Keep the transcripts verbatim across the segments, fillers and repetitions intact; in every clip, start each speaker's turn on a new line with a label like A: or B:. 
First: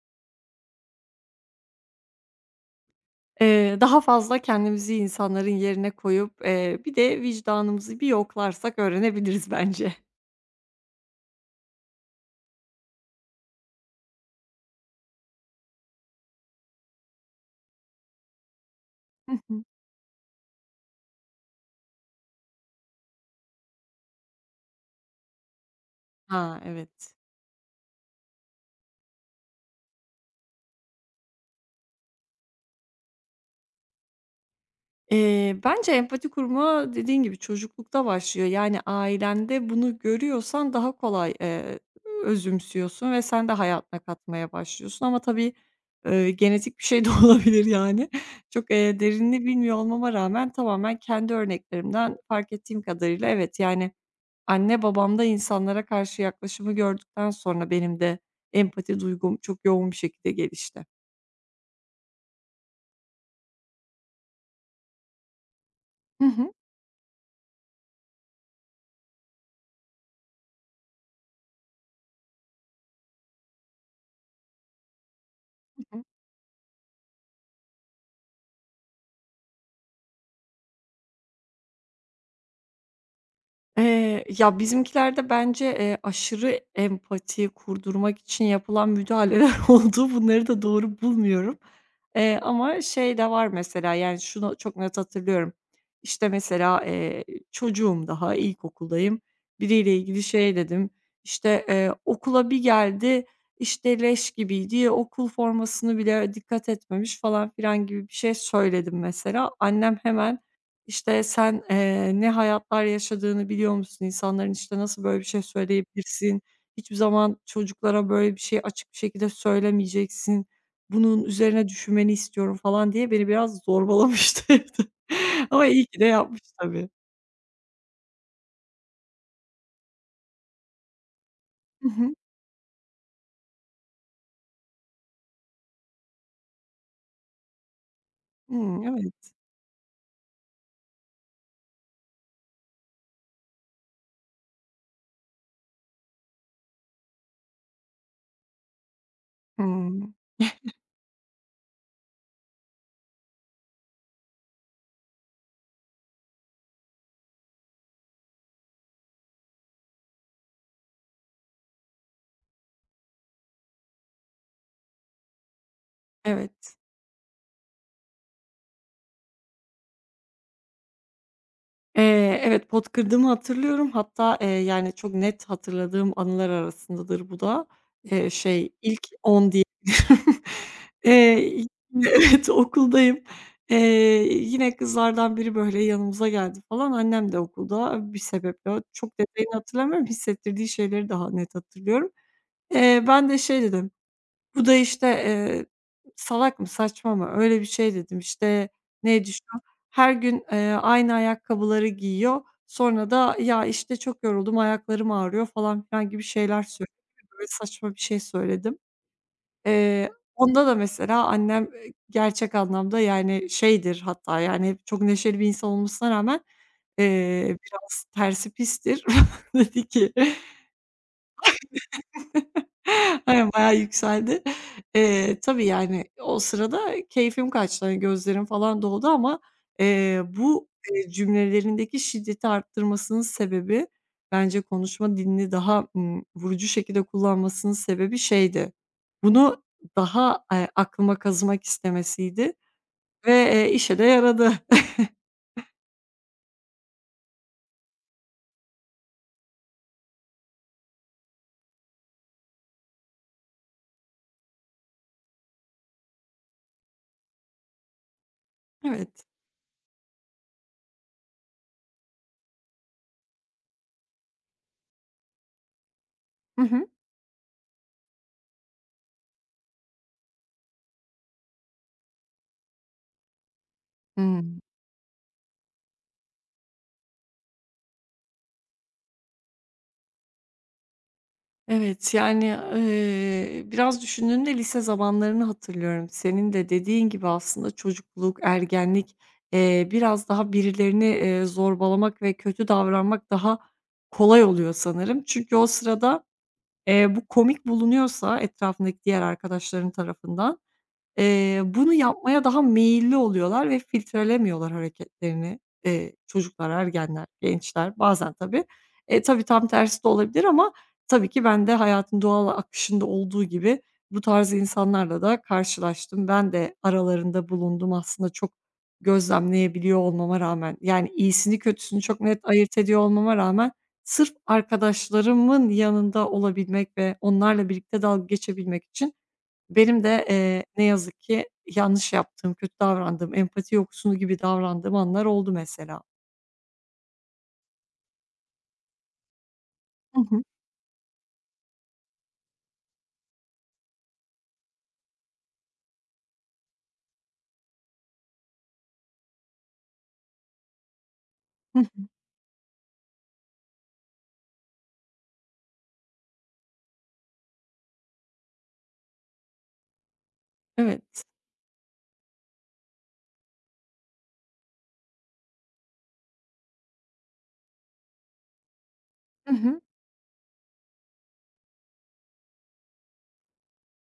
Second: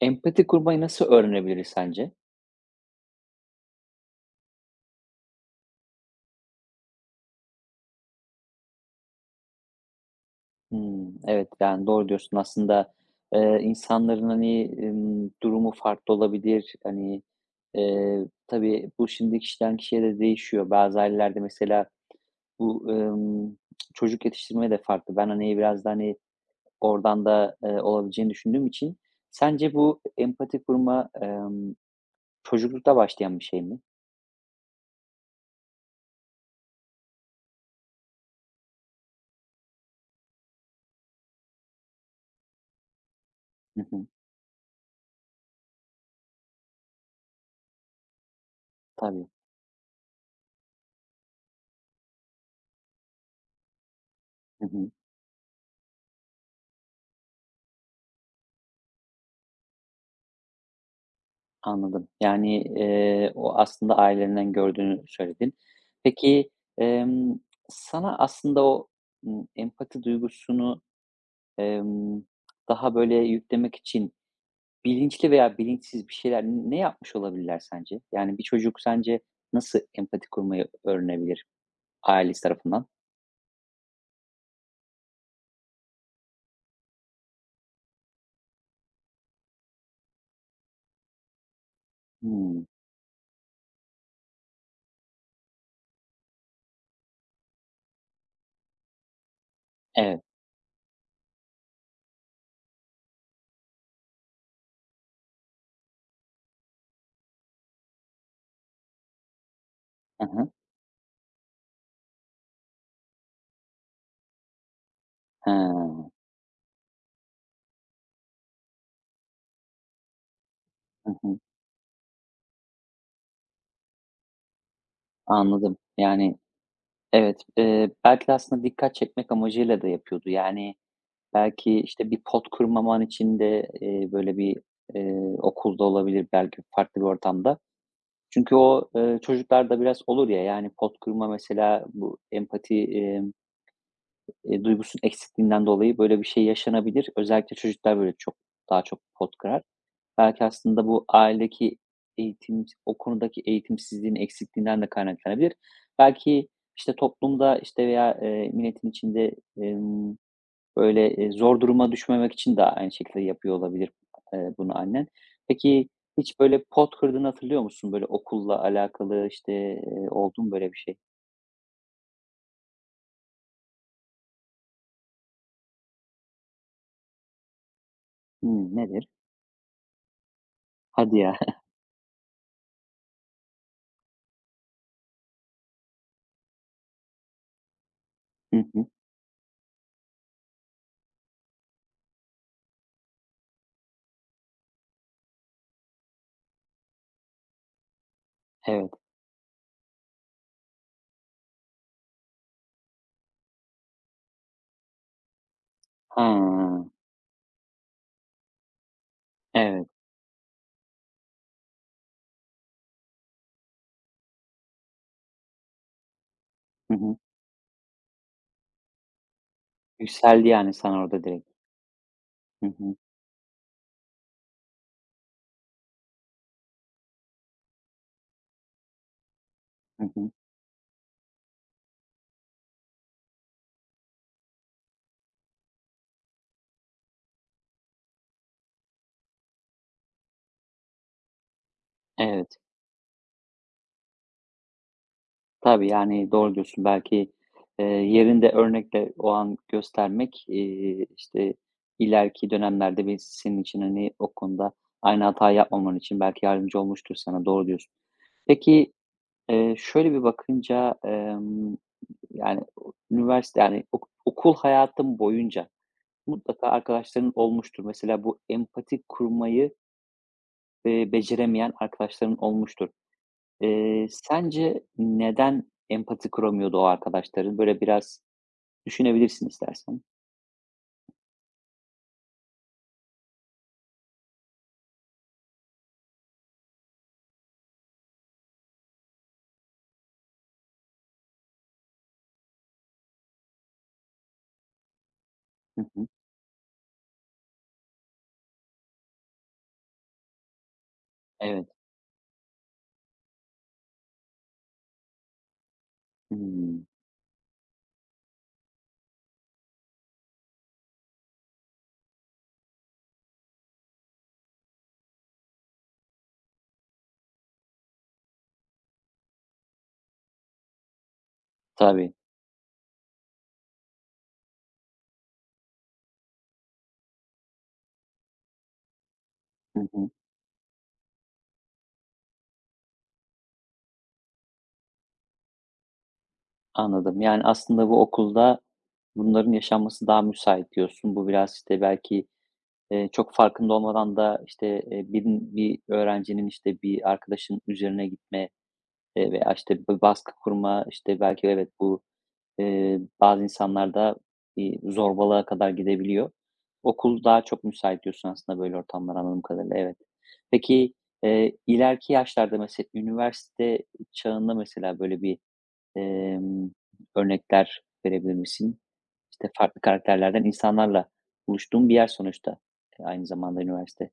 A: Empati kurmayı nasıl öğrenebiliriz sence?
B: Eee, daha fazla kendimizi insanların yerine koyup, eee, bir de vicdanımızı bir yoklarsak öğrenebiliriz bence.
A: Hımm, evet, yani, doğru diyorsun. Aslında, eee, insanların, hani, ımm, durumu farklı olabilir. Hani, eee, tabii bu
B: Hı
A: şimdi
B: hı.
A: kişiden kişiye de değişiyor. Bazı ailelerde mesela bu, ımm, çocuk yetiştirme de farklı. Ben, hani, biraz da, hani,
B: Ha, evet.
A: oradan da, eee, olabileceğini düşündüğüm için sence bu empati kurma, emm, çocuklukta başlayan bir şey mi?
B: Eee, bence empati kurma dediğin gibi çocuklukta başlıyor. Yani ailende bunu görüyorsan daha kolay, eee, özümsüyorsun ve sen de
A: Hı
B: hayatına
A: hı.
B: katmaya başlıyorsun ama tabii, eee, genetik bir şey de olabilir yani. Çok, eee,
A: Tabii.
B: derinini bilmiyor olmama rağmen tamamen kendi örneklerimden fark ettiğim kadarıyla evet, yani
A: Hı
B: anne
A: hı.
B: babamda insanlara karşı yaklaşımı gördükten sonra benim de empati duygum çok yoğun bir şekilde gelişti.
A: Anladım. Yani, eee, o aslında ailelerinden gördüğünü söyledin.
B: Hı hı.
A: Peki, emm, sana aslında o, ımm, empati duygusunu, emm, daha böyle yüklemek için bilinçli veya bilinçsiz bir şeyler ne yapmış olabilirler sence? Yani bir çocuk sence nasıl empati kurmayı öğrenebilir ailesi tarafından?
B: Eee, ya, bizimkilerde bence, eee, aşırı empati kurdurmak için yapılan müdahaleler oldu. Bunları da doğru bulmuyorum. Eee,
A: Hımm.
B: ama şey de var mesela, yani, şunu çok net hatırlıyorum. İşte, mesela, eee, çocuğum daha, ilkokuldayım. Biriyle ilgili
A: Evet.
B: şey dedim, İşte eee, okula bir geldi, işte, leş gibiydi, okul formasını bile dikkat etmemiş falan filan gibi bir şey söyledim mesela. Annem
A: Hı
B: hemen
A: hı.
B: işte, sen, eee, ne hayatlar yaşadığını biliyor musun? İnsanların, işte, nasıl böyle bir şey
A: Ha.
B: söyleyebilirsin? Hiçbir zaman çocuklara böyle bir şey açık bir şekilde söylemeyeceksin.
A: Hı
B: Bunun
A: hı.
B: üzerine düşünmeni istiyorum falan diye beni biraz zorbalamıştı evde. Ama
A: Anladım.
B: iyi ki de
A: Yani
B: yapmış tabii.
A: evet, eee, belki de aslında dikkat çekmek amacıyla da yapıyordu. Yani, Belki,
B: Hı
A: işte,
B: hı.
A: bir pot kırmaman için de, eee, böyle bir, eee, okulda olabilir, belki farklı bir ortamda. Çünkü
B: Hımm,
A: o, eee,
B: evet.
A: çocuklarda biraz olur ya, yani, pot kırma mesela bu empati, emm, eee, duygusunun eksikliğinden dolayı böyle bir şey yaşanabilir. Özellikle çocuklar böyle çok daha çok pot kırar.
B: Hımm,
A: Belki aslında bu ailedeki eğitim o konudaki eğitimsizliğin eksikliğinden de kaynaklanabilir. Belki, işte, toplumda, işte, veya, eee, milletin içinde, emm, Böyle, eee, zor duruma düşmemek için de aynı şekilde yapıyor olabilir, eee, bunu annen. Peki, hiç böyle
B: evet.
A: pot kırdığını hatırlıyor musun? Böyle okulla alakalı, işte, eee, oldu mu böyle bir şey?
B: Eee, evet, pot kırdığımı hatırlıyorum. Hatta, eee, yani, çok net hatırladığım anılar arasındadır bu da. Eee, şey,
A: Hımm,
B: ilk
A: nedir?
B: on diyebilirim. Eee,
A: Hadi ya.
B: yine evet, okuldayım. Eee, Yine kızlardan biri, böyle, yanımıza geldi falan. Annem de okulda bir
A: Hı
B: sebeple.
A: hı.
B: Çok detayını hatırlamıyorum, hissettirdiği şeyleri daha net hatırlıyorum. Eee, ben de şey dedim bu da, işte, eee, "Salak mı, saçma mı?" öyle bir şey dedim. İşte,
A: Evet.
B: neydi şu, her gün, eee, aynı ayakkabıları giyiyor. Sonra da, "Ya, işte, çok yoruldum, ayaklarım ağrıyor." falan filan gibi
A: Ha,
B: şeyler söyledi. Böyle saçma bir şey söyledim.
A: evet.
B: Eee, Onda da mesela annem, eee, gerçek anlamda, yani, şeydir hatta, yani, hep çok neşeli bir insan olmasına rağmen,
A: Hı hı.
B: eee, biraz tersi pistir. Dedi ki
A: Yükseldi yani sana orada direkt. Hı hı.
B: aynen, bayağı yükseldi. Eee, tabii, yani, o sırada keyfim kaçtı, hani, gözlerim falan doldu ama,
A: Hı
B: eee,
A: hı.
B: bu, eee, cümlelerindeki şiddeti arttırmasının sebebi bence konuşma dilini daha, ımm, vurucu şekilde kullanmasının sebebi şeydi, bunu daha, eee, aklıma kazımak istemesiydi
A: Evet.
B: ve, eee, işe de yaradı.
A: Tabii, yani, doğru diyorsun. Belki, eee, yerinde örnekle o an göstermek, eee, işte, ileriki dönemlerde bir senin için, hani, o konuda aynı hata yapmaman için belki yardımcı olmuştur sana. Doğru diyorsun. Peki,
B: Evet.
A: eee, şöyle bir bakınca, emm, yani, o üniversite, yani, ok okul hayatım boyunca
B: Hı
A: mutlaka
B: hı.
A: arkadaşların olmuştur. Mesela bu empati kurmayı, eee, beceremeyen arkadaşların olmuştur. Eee,
B: Hıı.
A: sence neden empati kuramıyordu o arkadaşların? Böyle biraz düşünebilirsin istersen.
B: Evet, yani, eee, biraz düşündüğümde lise zamanlarını hatırlıyorum. Senin de dediğin gibi aslında çocukluk, ergenlik, eee, biraz daha birilerini, eee, zorbalamak ve kötü davranmak daha kolay oluyor sanırım. Çünkü o
A: Hı hı.
B: sırada, eee, bu komik bulunuyorsa etrafındaki diğer arkadaşların tarafından, Eee,
A: Evet.
B: bunu yapmaya daha meyilli oluyorlar ve filtrelemiyorlar hareketlerini, eee, çocuklar,
A: Hımm.
B: ergenler, gençler bazen tabii. E, tabii tam tersi de olabilir ama tabii ki ben de hayatın doğal akışında olduğu gibi bu tarz insanlarla da karşılaştım. Ben de aralarında bulundum aslında çok gözlemleyebiliyor olmama rağmen. Yani iyisini kötüsünü
A: Tabii.
B: çok net ayırt ediyor olmama rağmen sırf arkadaşlarımın yanında olabilmek ve onlarla birlikte dalga geçebilmek için
A: Hı
B: benim
A: hı.
B: de, eee, ne yazık ki yanlış yaptığım, kötü davrandığım, empati yoksunu gibi davrandığım anlar oldu mesela.
A: Anladım. Yani, aslında bu okulda bunların yaşanması
B: Hı
A: daha
B: hı.
A: müsait diyorsun. Bu biraz, işte, belki Eee, çok farkında olmadan da, işte, eee, birin bir öğrencinin, işte, bir arkadaşın üzerine gitme, eee, veya, işte, b baskı kurma, işte, belki evet,
B: Hı
A: bu,
B: hı.
A: eee, bazı insanlarda, iii, zorbalığa kadar gidebiliyor. Okul daha çok müsait diyorsun aslında böyle ortamlar anladığım kadarıyla, evet. Peki,
B: Evet.
A: eee, ileriki yaşlarda mesela üniversite çağında mesela böyle bir, emm, örnekler verebilir misin? İşte,
B: Hı hı.
A: farklı karakterlerden insanlarla buluştuğum bir yer sonuçta, eee, aynı zamanda üniversite.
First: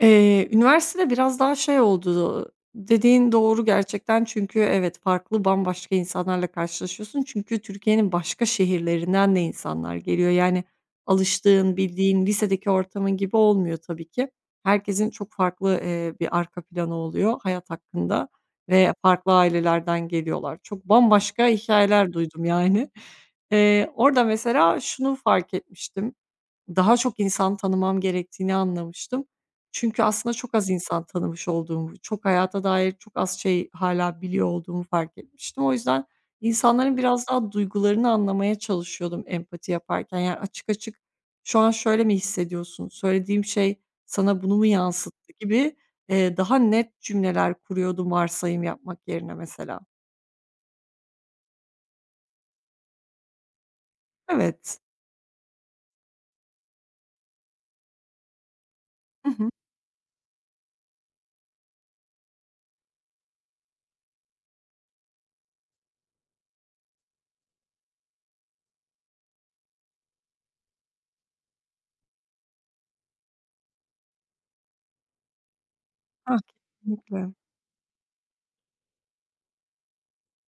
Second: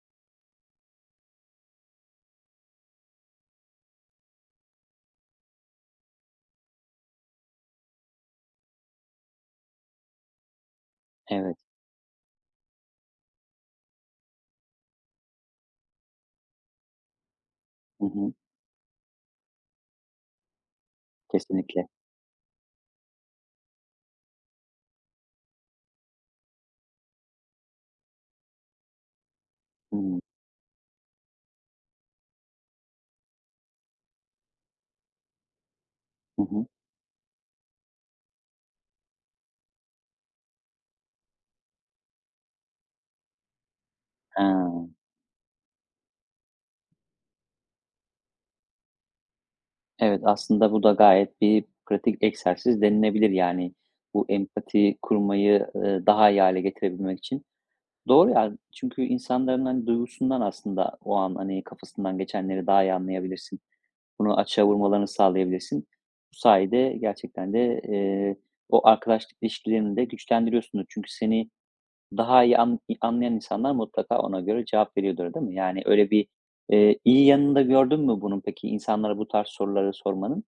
B: Eee, üniversitede biraz daha şey oldu, dediğin doğru gerçekten çünkü evet, farklı, bambaşka insanlarla karşılaşıyorsun. Çünkü Türkiye'nin başka şehirlerinden de insanlar geliyor. Yani
A: Evet.
B: alıştığın, bildiğin lisedeki ortamın gibi olmuyor tabii ki. Herkesin çok farklı, eee, bir arka planı oluyor hayat
A: Hı
B: hakkında
A: hı.
B: ve farklı ailelerden geliyorlar. Çok bambaşka
A: Kesinlikle.
B: hikayeler duydum yani. Eee, orada mesela şunu fark etmiştim. Daha çok insan tanımam gerektiğini anlamıştım. Çünkü
A: Hımm.
B: aslında çok az insan tanımış olduğumu, çok hayata dair çok az şey hâlâ biliyor olduğumu fark etmiştim. O yüzden
A: Hı hı.
B: insanların biraz daha duygularını anlamaya çalışıyordum empati yaparken. Yani, açık açık, "Şu an şöyle mi hissediyorsun? Söylediğim şey sana
A: Ha.
B: bunu mu yansıttı?" gibi, eee, daha net cümleler kuruyordum varsayım yapmak yerine mesela.
A: Evet, aslında bu da gayet bir pratik egzersiz denilebilir, yani, bu
B: Evet.
A: empati kurmayı, ııı, daha iyi hâle getirebilmek için. Doğru ya, çünkü
B: Hı hı.
A: insanların, hani, duygusundan aslında o an, hani, kafasından geçenleri daha iyi anlayabilirsin. Bunu açığa vurmalarını sağlayabilirsin. Bu sayede gerçekten de, eee, o arkadaşlık ilişkilerini de güçlendiriyorsundur. Çünkü seni Daha iyi an anlayan insanlar mutlaka ona göre cevap veriyordur, değil mi? Yani öyle bir,
B: Ah,
A: eee, iyi
B: kesinlikle.
A: yanında gördün mü bunun peki, insanlara bu tarz soruları sormanın?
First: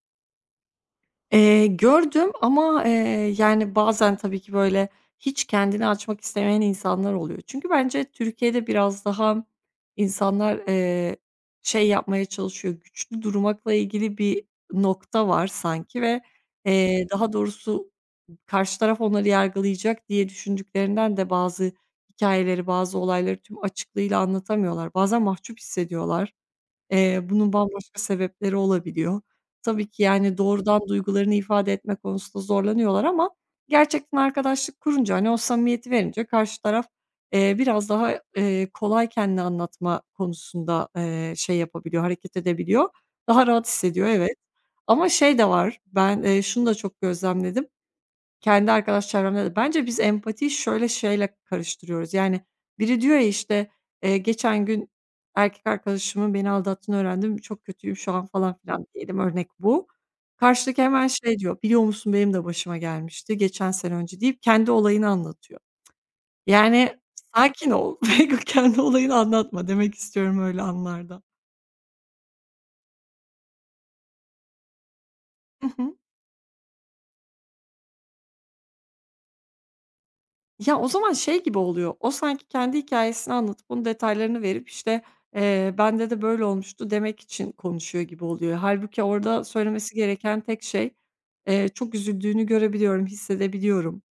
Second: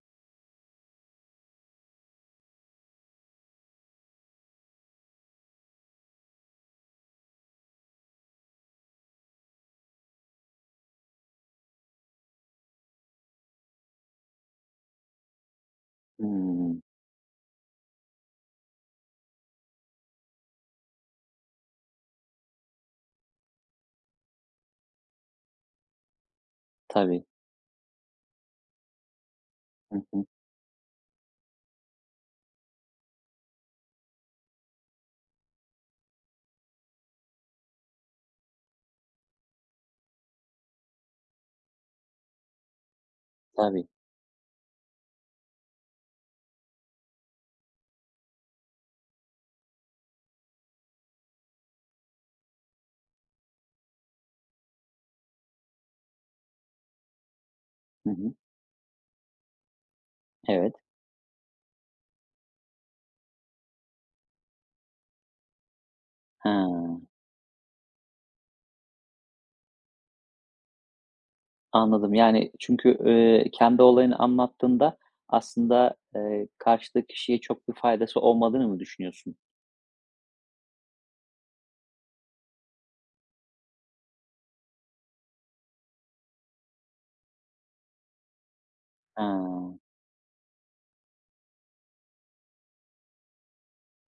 B: Eee, gördüm ama, eee, yani, bazen tabii ki, böyle, hiç kendini açmak istemeyen insanlar oluyor. Çünkü bence Türkiye'de biraz daha insanlar, eee, şey yapmaya çalışıyor, güçlü durmakla ilgili bir nokta var sanki ve,
A: Hımm.
B: eee, daha doğrusu karşı taraf onları yargılayacak diye düşündüklerinden de bazı hikayeleri, bazı olayları tüm açıklığıyla anlatamıyorlar. Bazen mahcup hissediyorlar. Eee,
A: Tabii.
B: bunun bambaşka sebepleri olabiliyor. Tabii
A: Hı
B: ki,
A: hı.
B: yani, doğrudan duygularını ifade etme konusunda zorlanıyorlar ama gerçekten arkadaşlık kurunca, hani, o samimiyeti verince karşı taraf, eee, biraz daha, eee, kolay kendini anlatma konusunda, eee, şey yapabiliyor, hareket edebiliyor. Daha rahat
A: Tabii.
B: hissediyor, evet. Ama şey de var, ben, eee, şunu da çok gözlemledim. Kendi arkadaş çevremde de. Bence biz empatiyi şöyle şeyle karıştırıyoruz. Yani biri diyor ya, işte, eee, "Geçen gün erkek arkadaşımın beni aldattığını öğrendim. Çok kötüyüm
A: Hı
B: şu an."
A: hı.
B: falan filan diyelim, örnek bu. Karşıdaki
A: Evet.
B: hemen şey diyor, "Biliyor musun benim de başıma gelmişti geçen sene önce." deyip kendi olayını anlatıyor.
A: Ha,
B: Yani sakin ol, kendi olayını anlatma demek istiyorum öyle anlarda.
A: anladım. Yani çünkü, eee, kendi olayını anlattığında aslında, eee, karşıdaki kişiye çok bir faydası olmadığını mı düşünüyorsun?
B: Ya, o zaman şey gibi oluyor, o sanki kendi hikayesini anlatıp bunun detaylarını verip, işte, eee, "Bende de böyle olmuştu." demek için konuşuyor gibi oluyor. Halbuki
A: Ha,
B: orada söylemesi gereken tek şey, eee, çok üzüldüğünü görebiliyorum, hissedebiliyorum.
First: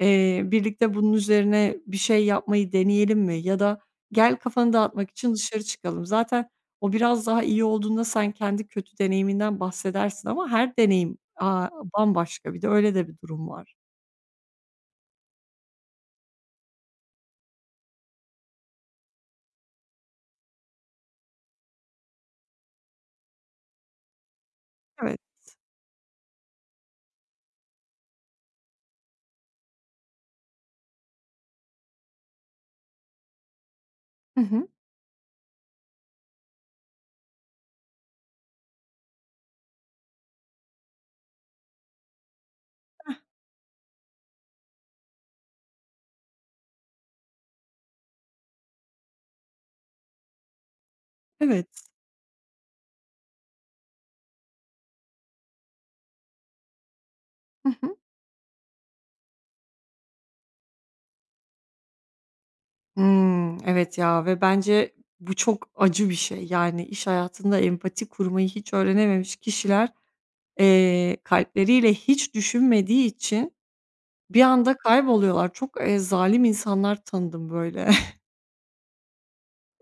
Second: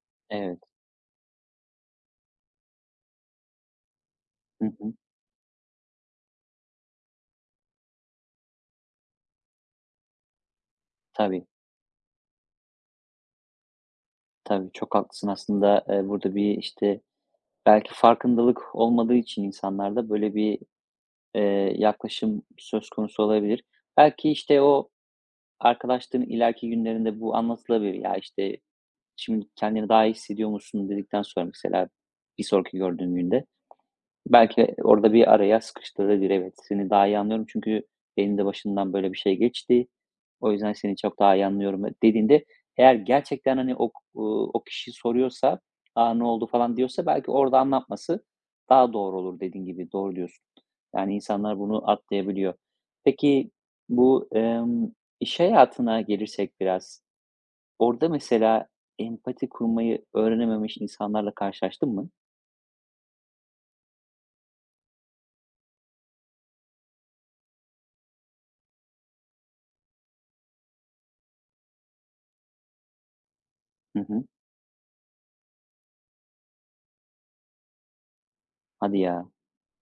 B: Eee,
A: evet.
B: birlikte bunun üzerine bir şey yapmayı deneyelim mi? Ya da gel
A: Hı
B: kafanı
A: hı.
B: dağıtmak için dışarı çıkalım. Zaten o biraz daha iyi olduğunda sen kendi kötü deneyiminden bahsedersin ama her deneyim,
A: Tabii,
B: aaa, bambaşka. Bir de öyle de bir durum var.
A: tabii. Çok haklısın aslında, eee, burada bir, işte, belki farkındalık olmadığı için insanlarda böyle bir, Eee, yaklaşım söz konusu olabilir. Belki, işte, o
B: Evet.
A: arkadaşlığın ileriki günlerinde bu anlatılabilir. "Ya, işte, şimdi kendini daha iyi hissediyor musun?" dedikten sonra mesela bir sonraki gördüğün günde,
B: Hı hı.
A: Belki orada bir araya sıkıştırabilir. Evet, seni daha iyi anlıyorum çünkü benim de başından böyle bir şey geçti. O yüzden seni çok daha iyi anlıyorum dediğinde eğer gerçekten, hani, o k o kişi soruyorsa, "A, ne oldu?" falan diyorsa belki orada anlatması daha doğru olur dediğin gibi. Doğru diyorsun. Yani insanlar
B: Evet.
A: bunu atlayabiliyor. Peki bu, emm, iş hayatına gelirsek biraz,
B: Hı hı.
A: orada mesela empati kurmayı öğrenememiş insanlarla karşılaştın mı?
B: Hmm evet ya ve bence bu çok acı bir şey. Yani iş hayatında empati kurmayı hiç öğrenememiş kişiler, eee, kalpleriyle hiç düşünmediği için
A: Hı hı.
B: bir anda kayboluyorlar. Çok, eee, zalim insanlar tanıdım böyle.
A: Hadi ya,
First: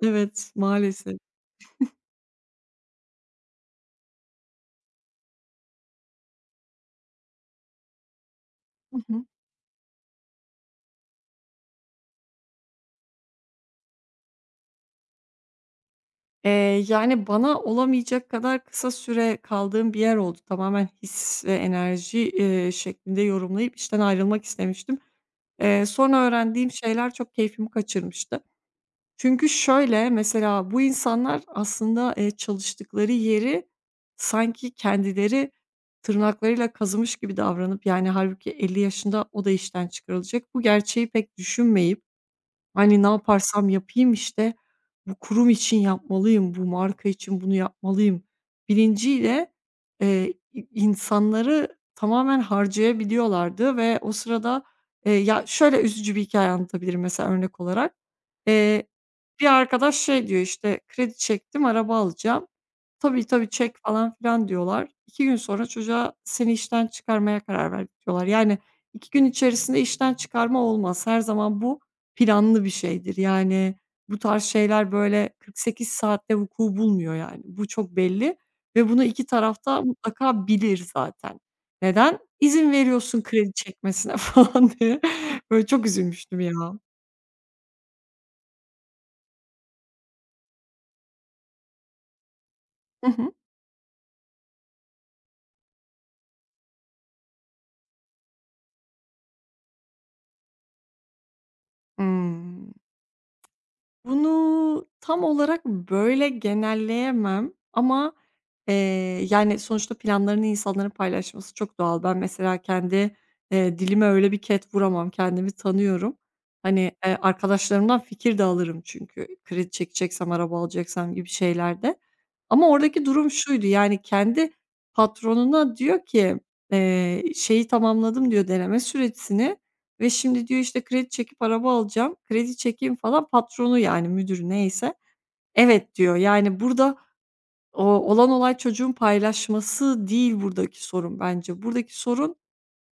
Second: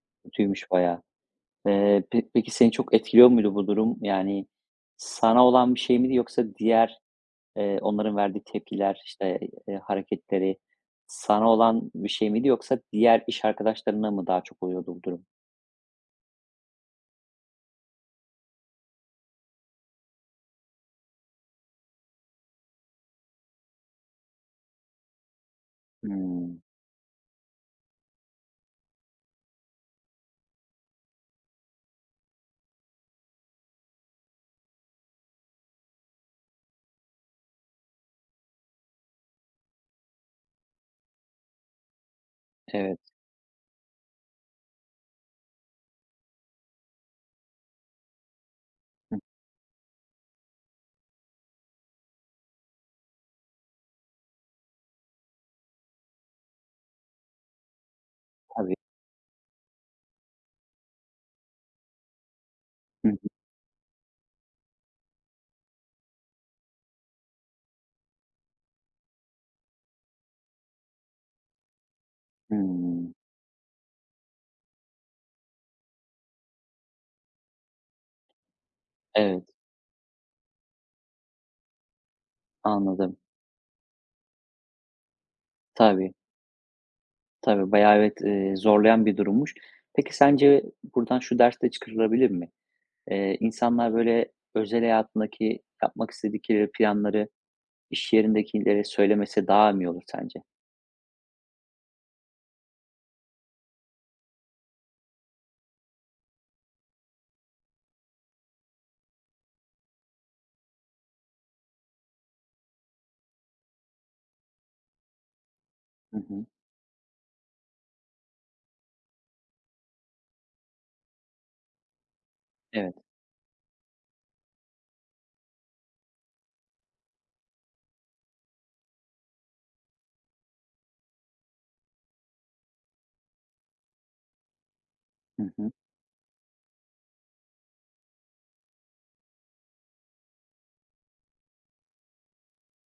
B: Evet,
A: kötüymüş bayağı.
B: maalesef.
A: Eee, pe peki seni çok etkiliyor muydu bu durum? Yani sana olan bir şey miydi yoksa diğer, eee, onların verdiği
B: Hı
A: tepkiler,
B: hı.
A: işte, eee, hareketleri sana olan bir şey miydi yoksa diğer iş arkadaşlarına mı daha çok oluyordu bu durum?
B: Eee, yani bana olamayacak kadar kısa süre kaldığım bir yer oldu. Tamamen his ve enerji, eee, şeklinde yorumlayıp işten ayrılmak istemiştim. Eee, sonra
A: Hımm.
B: öğrendiğim şeyler çok keyfimi kaçırmıştı. Çünkü şöyle, mesela bu insanlar aslında, eee, çalıştıkları yeri sanki kendileri tırnaklarıyla kazımış gibi davranıp, yani, hâlbuki elli yaşında o da işten çıkarılacak. Bu gerçeği pek düşünmeyip
A: Evet.
B: hani, ne yaparsam yapayım, işte, bu kurum için yapmalıyım, bu marka için bunu yapmalıyım
A: Hı,
B: bilinciyle, eee, i insanları tamamen harcayabiliyorlardı ve o sırada, eee, ya, şöyle üzücü bir hikaye anlatabilirim mesela örnek olarak.
A: tabii.
B: Eee, Bir arkadaş şey diyor, işte, "Kredi çektim, araba alacağım."
A: Hı hı.
B: Tabii, tabii, çek falan filan diyorlar. İki gün sonra çocuğa seni işten çıkarmaya karar verdik diyorlar. Yani iki gün içerisinde işten çıkarma olmaz. Her zaman bu planlı bir
A: Hımm.
B: şeydir. Yani bu tarz şeyler böyle kırk sekiz saatte vuku bulmuyor yani. Bu çok belli ve bunu iki
A: Evet,
B: tarafta mutlaka bilir zaten. Neden? İzin
A: anladım.
B: veriyorsun kredi çekmesine falan diye. Böyle çok
A: Tabii,
B: üzülmüştüm ya.
A: tabii. Bayağı evet, eee, zorlayan bir durummuş. Peki sence buradan şu ders de çıkarılabilir mi?
B: Hı hı.
A: Eee, insanlar böyle özel hayatındaki yapmak istedikleri planları İş yerindekilere söylemesi daha mı iyi olur sence?
B: Hımm. Bunu tam olarak böyle genelleyemem ama, eee, yani, sonuçta planlarını insanların paylaşması çok doğal. Ben mesela kendi, eee, dilime öyle bir ket vuramam. Kendimi tanıyorum.
A: Hı hı.
B: Hani, eee, arkadaşlarımdan fikir de alırım çünkü kredi çekeceksem, araba alacaksam gibi şeylerde. Ama
A: Evet.
B: oradaki durum şuydu, yani, kendi patronuna diyor ki, eee, şeyi tamamladım diyor, deneme sürecini. Ve şimdi diyor, işte, kredi çekip araba alacağım. Kredi çekeyim falan. Patronu yani müdürü neyse,
A: Hı hı.
B: "Evet." diyor. Yani burada o olan olay çocuğun paylaşması değil buradaki sorun bence. Buradaki sorun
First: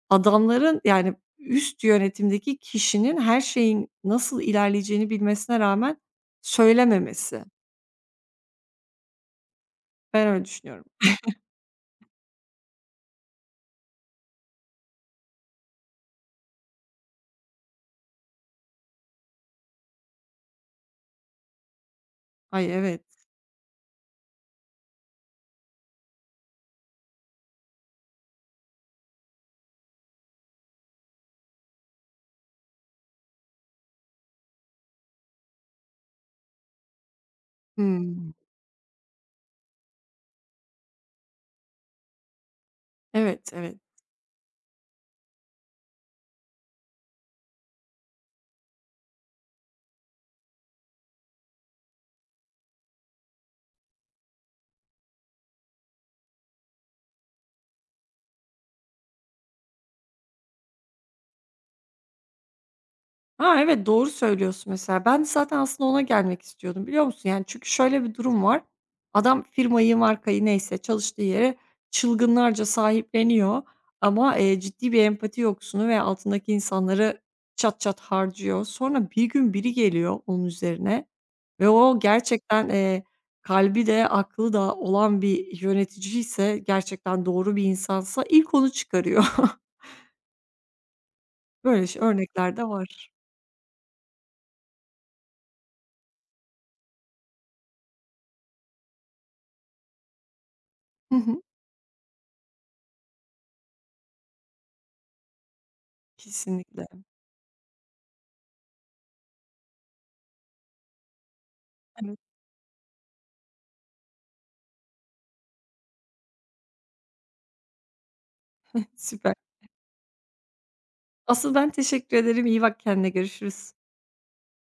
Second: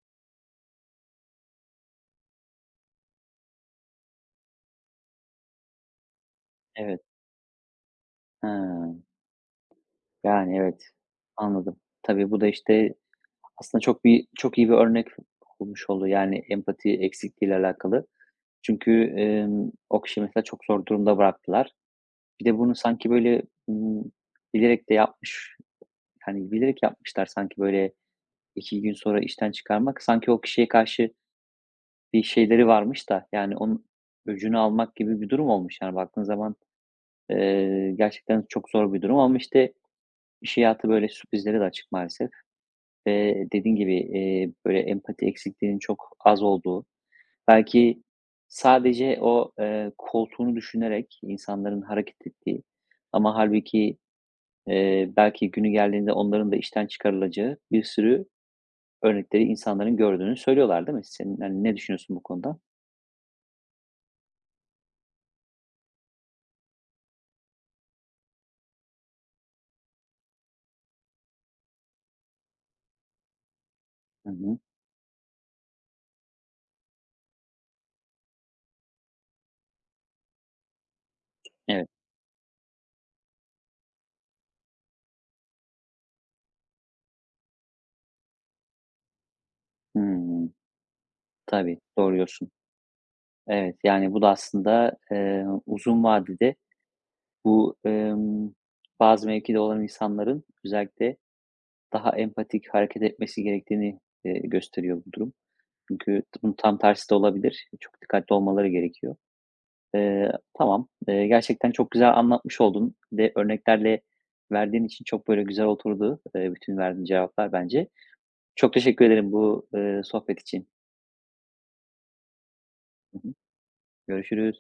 B: adamların, yani üst yönetimdeki kişinin her şeyin nasıl ilerleyeceğini bilmesine rağmen
A: Evet.
B: söylememesi.
A: Ha,
B: Ben öyle
A: yani,
B: düşünüyorum.
A: evet. Anladım. Tabii bu da, işte, aslında çok bir çok iyi bir örnek olmuş oldu, yani, empati eksikliğiyle alakalı. Çünkü, emm, o kişiyi mesela çok zor durumda bıraktılar. Bir de
B: Ay,
A: bunu
B: evet.
A: sanki, böyle, ımm, bilerek de yapmış, Yani bilerek yapmışlar sanki, böyle, iki gün sonra işten çıkarmak sanki o kişiye karşı bir şeyleri varmış da, yani, onun öcünü almak gibi bir durum olmuş, yani, baktığın zaman Eee,
B: Hımm.
A: gerçekten çok zor bir durum ama, işte, iş hayatı böyle sürprizlere de açık maalesef ve
B: Evet,
A: dediğin
B: evet.
A: gibi, eee, böyle empati eksikliğinin çok az olduğu, belki sadece o, eee, koltuğunu düşünerek insanların hareket ettiği ama halbuki eee, belki günü geldiğinde onların da işten çıkarılacağı bir sürü örnekleri insanların gördüğünü söylüyorlar, değil mi? Senin, hani, ne düşünüyorsun bu konuda?
B: Ha, evet, doğru söylüyorsun mesela. Ben de zaten aslında ona gelmek istiyordum, biliyor musun? Yani, çünkü şöyle bir durum var. Adam firmayı, markayı neyse çalıştığı yere çılgınlarca sahipleniyor
A: Hı
B: ama,
A: hı.
B: eee, ciddi bir empati yoksunu ve altındaki insanları çat çat harcıyor. Sonra bir gün biri geliyor onun üzerine ve
A: Evet.
B: o gerçekten, eee, kalbi de aklı da olan bir yöneticiyse, gerçekten doğru bir insansa ilk onu çıkarıyor.
A: Hımm. Tabii,
B: Böyle şey
A: doğru diyorsun.
B: örnekler de var.
A: Evet, yani, bu da aslında, eee, uzun vadede Bu, emm, bazı mevkide olan insanların
B: Hı
A: özellikle
B: hı.
A: daha empatik hareket etmesi gerektiğini, eee, gösteriyor bu durum. Çünkü bunun tam
B: Kesinlikle.
A: tersi de olabilir. Çok dikkatli olmaları gerekiyor. Eee, tamam, eee, gerçekten çok güzel anlatmış oldun ve örneklerle verdiğin için çok böyle güzel oturdu, eee, bütün verdiğin cevaplar bence. Çok teşekkür ederim
B: Süper.
A: bu, eee, sohbet için.
B: Asıl ben teşekkür ederim. İyi bak kendine.
A: Hı hı.
B: Görüşürüz.
A: Görüşürüz.